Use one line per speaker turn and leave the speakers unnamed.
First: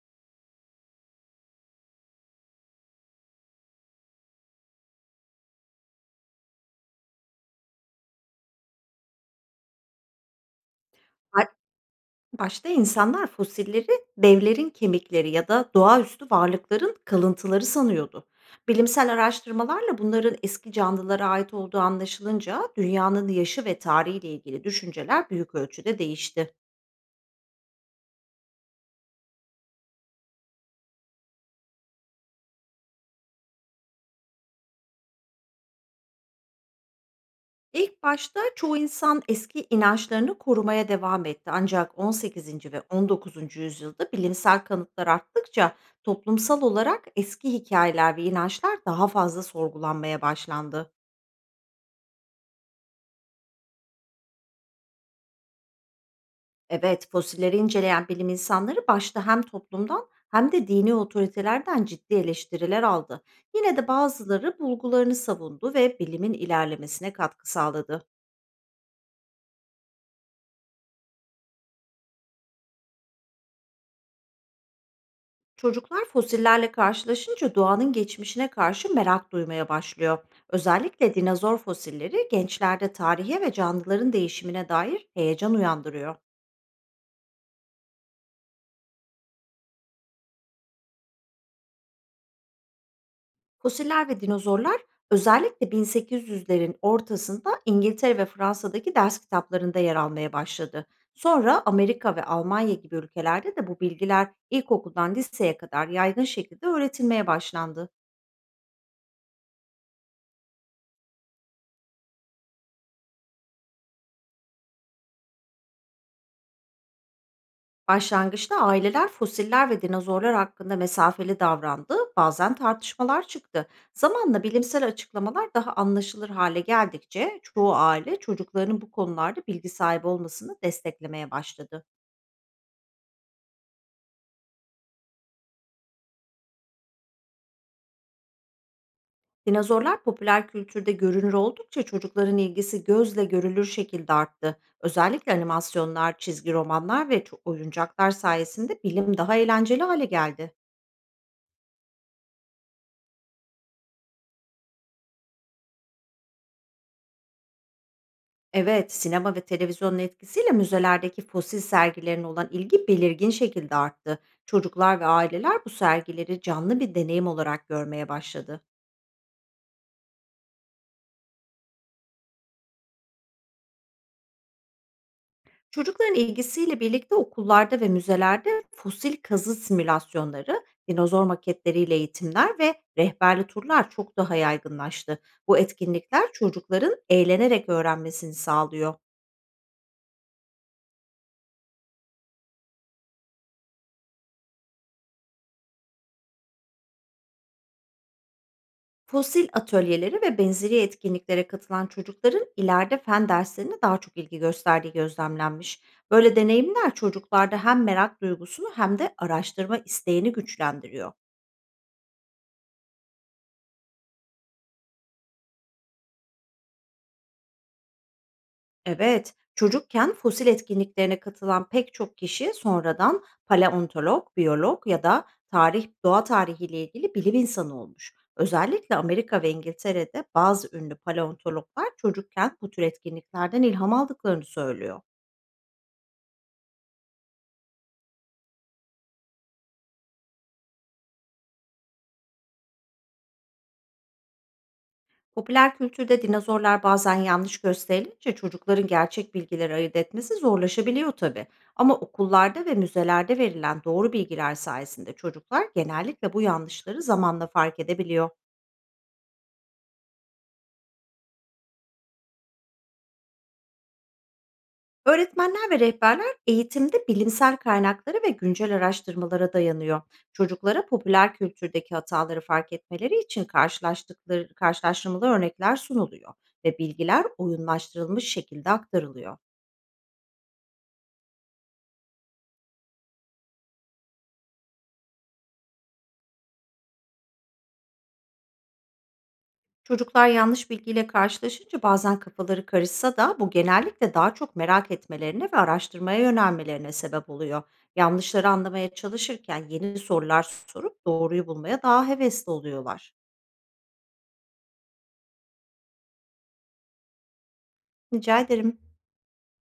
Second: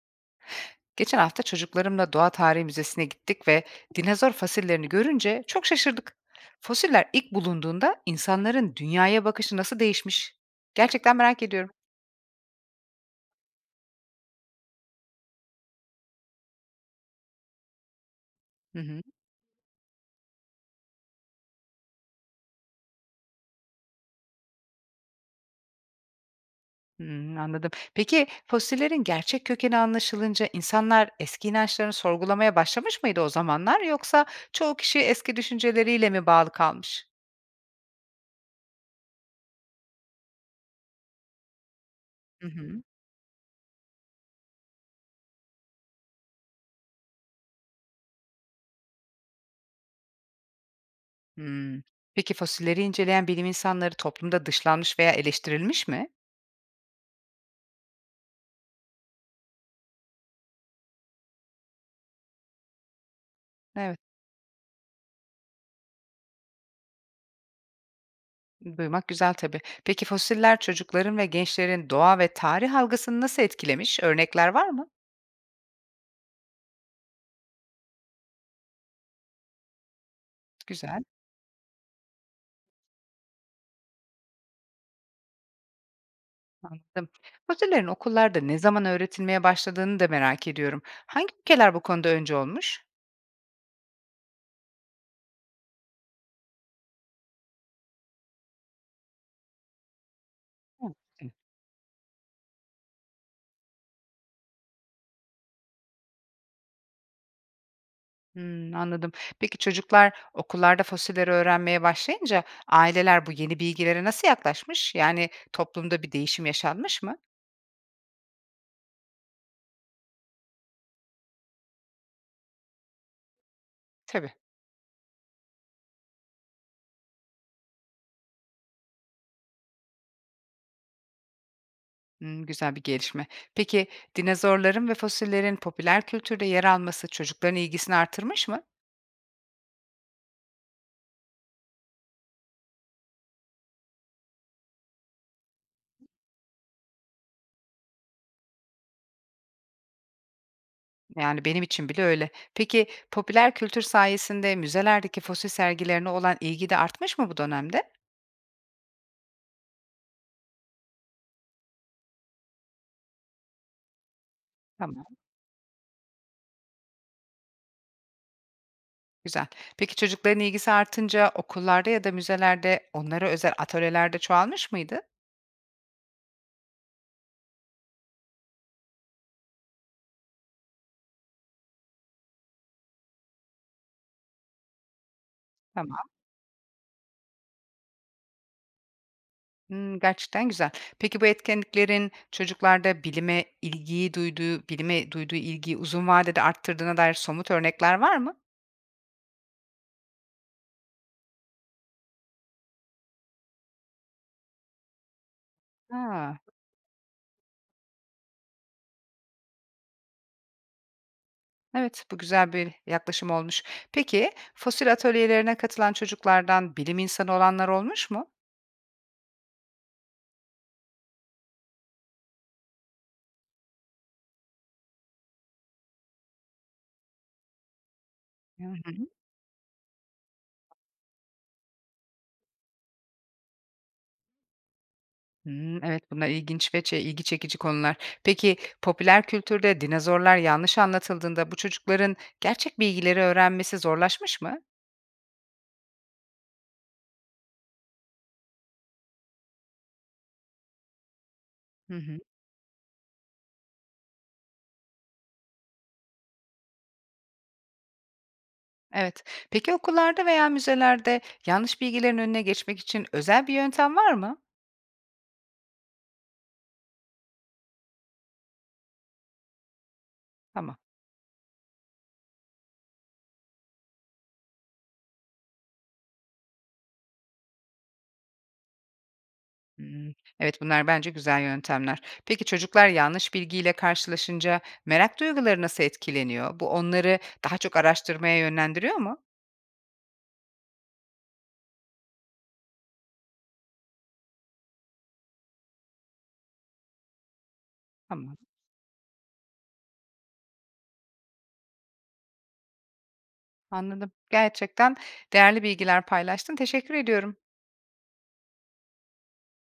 Geçen hafta çocuklarımla Doğa Tarihi Müzesi'ne gittik ve dinozor fosillerini görünce çok şaşırdık. Fosiller ilk bulunduğunda insanların dünyaya bakışı nasıl değişmiş? Gerçekten merak
Ba
ediyorum.
başta insanlar fosilleri devlerin kemikleri ya da doğaüstü varlıkların kalıntıları sanıyordu.
Hı hı,
Bilimsel araştırmalarla bunların eski canlılara ait olduğu anlaşılınca dünyanın yaşı ve tarihiyle ilgili düşünceler büyük ölçüde değişti.
hı, anladım. Peki fosillerin gerçek kökeni anlaşılınca insanlar eski inançlarını sorgulamaya başlamış mıydı o zamanlar yoksa çoğu kişi eski düşünceleriyle mi bağlı kalmış?
İlk başta çoğu insan eski inançlarını korumaya devam etti, ancak
Hı
18.
hı,
ve 19. yüzyılda bilimsel kanıtlar arttıkça toplumsal olarak eski hikayeler ve inançlar daha fazla sorgulanmaya başlandı.
hı. Peki fosilleri inceleyen bilim insanları toplumda dışlanmış veya eleştirilmiş mi?
Evet, fosilleri inceleyen bilim insanları başta hem toplumdan hem de dini otoritelerden ciddi eleştiriler aldı. Yine de
Evet.
bazıları bulgularını savundu ve bilimin ilerlemesine katkı sağladı.
Duymak güzel tabii. Peki fosiller çocukların ve gençlerin doğa ve tarih algısını nasıl etkilemiş? Örnekler var mı?
Çocuklar fosillerle karşılaşınca doğanın geçmişine karşı merak duymaya başlıyor.
Güzel,
Özellikle dinozor fosilleri gençlerde tarihe ve canlıların değişimine dair heyecan uyandırıyor.
anladım. Fosillerin okullarda ne zaman öğretilmeye başladığını da merak ediyorum. Hangi ülkeler bu konuda önce olmuş?
Fosiller ve dinozorlar özellikle 1800'lerin ortasında İngiltere ve Fransa'daki ders kitaplarında yer almaya başladı.
Hı.
Sonra Amerika ve Almanya gibi ülkelerde de bu bilgiler ilkokuldan liseye kadar yaygın şekilde öğretilmeye başlandı.
Hmm, anladım. Peki çocuklar okullarda fosilleri öğrenmeye başlayınca aileler bu yeni bilgilere nasıl yaklaşmış? Yani toplumda bir değişim yaşanmış mı?
Başlangıçta aileler fosiller ve dinozorlar hakkında mesafeli davrandı, bazen tartışmalar çıktı.
Tabii.
Zamanla bilimsel açıklamalar daha anlaşılır hale geldikçe çoğu aile çocuklarının bu konularda bilgi sahibi olmasını desteklemeye başladı.
Hımm, güzel bir gelişme. Peki, dinozorların ve fosillerin popüler kültürde yer alması çocukların ilgisini artırmış mı?
Dinozorlar popüler kültürde görünür oldukça çocukların ilgisi gözle görülür şekilde arttı. Özellikle animasyonlar, çizgi romanlar ve oyuncaklar sayesinde bilim daha eğlenceli hale geldi.
Yani benim için bile öyle. Peki, popüler kültür sayesinde müzelerdeki fosil sergilerine olan ilgi de artmış mı bu dönemde?
Evet, sinema ve televizyonun etkisiyle müzelerdeki fosil sergilerine olan ilgi belirgin şekilde arttı. Çocuklar
Tamam,
ve aileler bu sergileri canlı bir deneyim olarak görmeye başladı.
güzel. Peki çocukların ilgisi artınca okullarda ya da müzelerde onlara özel atölyelerde çoğalmış mıydı?
Çocukların ilgisiyle birlikte okullarda ve müzelerde fosil kazı simülasyonları, dinozor maketleriyle eğitimler ve rehberli turlar çok daha yaygınlaştı. Bu
Tamam.
etkinlikler çocukların eğlenerek öğrenmesini sağlıyor.
Hımm, gerçekten güzel. Peki bu etkinliklerin çocuklarda bilime duyduğu ilgiyi uzun vadede arttırdığına dair somut örnekler var mı?
Fosil atölyeleri ve benzeri etkinliklere katılan çocukların ileride fen derslerine daha çok ilgi gösterdiği gözlemlenmiş. Böyle
A!
deneyimler çocuklarda hem merak duygusunu hem de araştırma isteğini güçlendiriyor.
Evet, bu güzel bir yaklaşım olmuş. Peki, fosil atölyelerine katılan çocuklardan bilim insanı olanlar olmuş mu?
Evet, çocukken fosil etkinliklerine katılan pek çok kişi sonradan paleontolog, biyolog ya da tarih, doğa tarihiyle ilgili bilim insanı olmuş.
Hı
Özellikle
hı.
Amerika ve İngiltere'de bazı ünlü paleontologlar çocukken bu tür etkinliklerden ilham aldıklarını söylüyor.
Hımm, evet, bunlar ilginç ve ilgi çekici konular. Peki, popüler kültürde dinozorlar yanlış anlatıldığında bu çocukların gerçek bilgileri öğrenmesi zorlaşmış mı?
Popüler kültürde dinozorlar bazen yanlış gösterilince çocukların gerçek bilgileri ayırt etmesi zorlaşabiliyor tabii.
Hı
Ama
hı.
okullarda ve müzelerde verilen doğru bilgiler sayesinde çocuklar genellikle bu yanlışları zamanla fark edebiliyor.
Evet. Peki okullarda veya müzelerde yanlış bilgilerin önüne geçmek için özel bir yöntem var mı?
Öğretmenler ve rehberler eğitimde bilimsel kaynaklara ve güncel araştırmalara dayanıyor.
Tamam.
Çocuklara popüler kültürdeki hataları fark etmeleri için karşılaştıkları karşılaştırmalı örnekler sunuluyor ve bilgiler oyunlaştırılmış şekilde aktarılıyor.
Hımm. Evet, bunlar bence güzel yöntemler. Peki çocuklar yanlış bilgiyle karşılaşınca merak duyguları nasıl etkileniyor? Bu onları daha çok araştırmaya yönlendiriyor mu?
Çocuklar yanlış bilgiyle karşılaşınca bazen kafaları karışsa da bu genellikle daha çok merak etmelerine ve araştırmaya yönelmelerine sebep oluyor.
Tamam,
Yanlışları anlamaya çalışırken yeni sorular sorup doğruyu bulmaya daha hevesli oluyorlar.
anladım. Gerçekten değerli bilgiler paylaştın. Teşekkür ediyorum.
Rica ederim.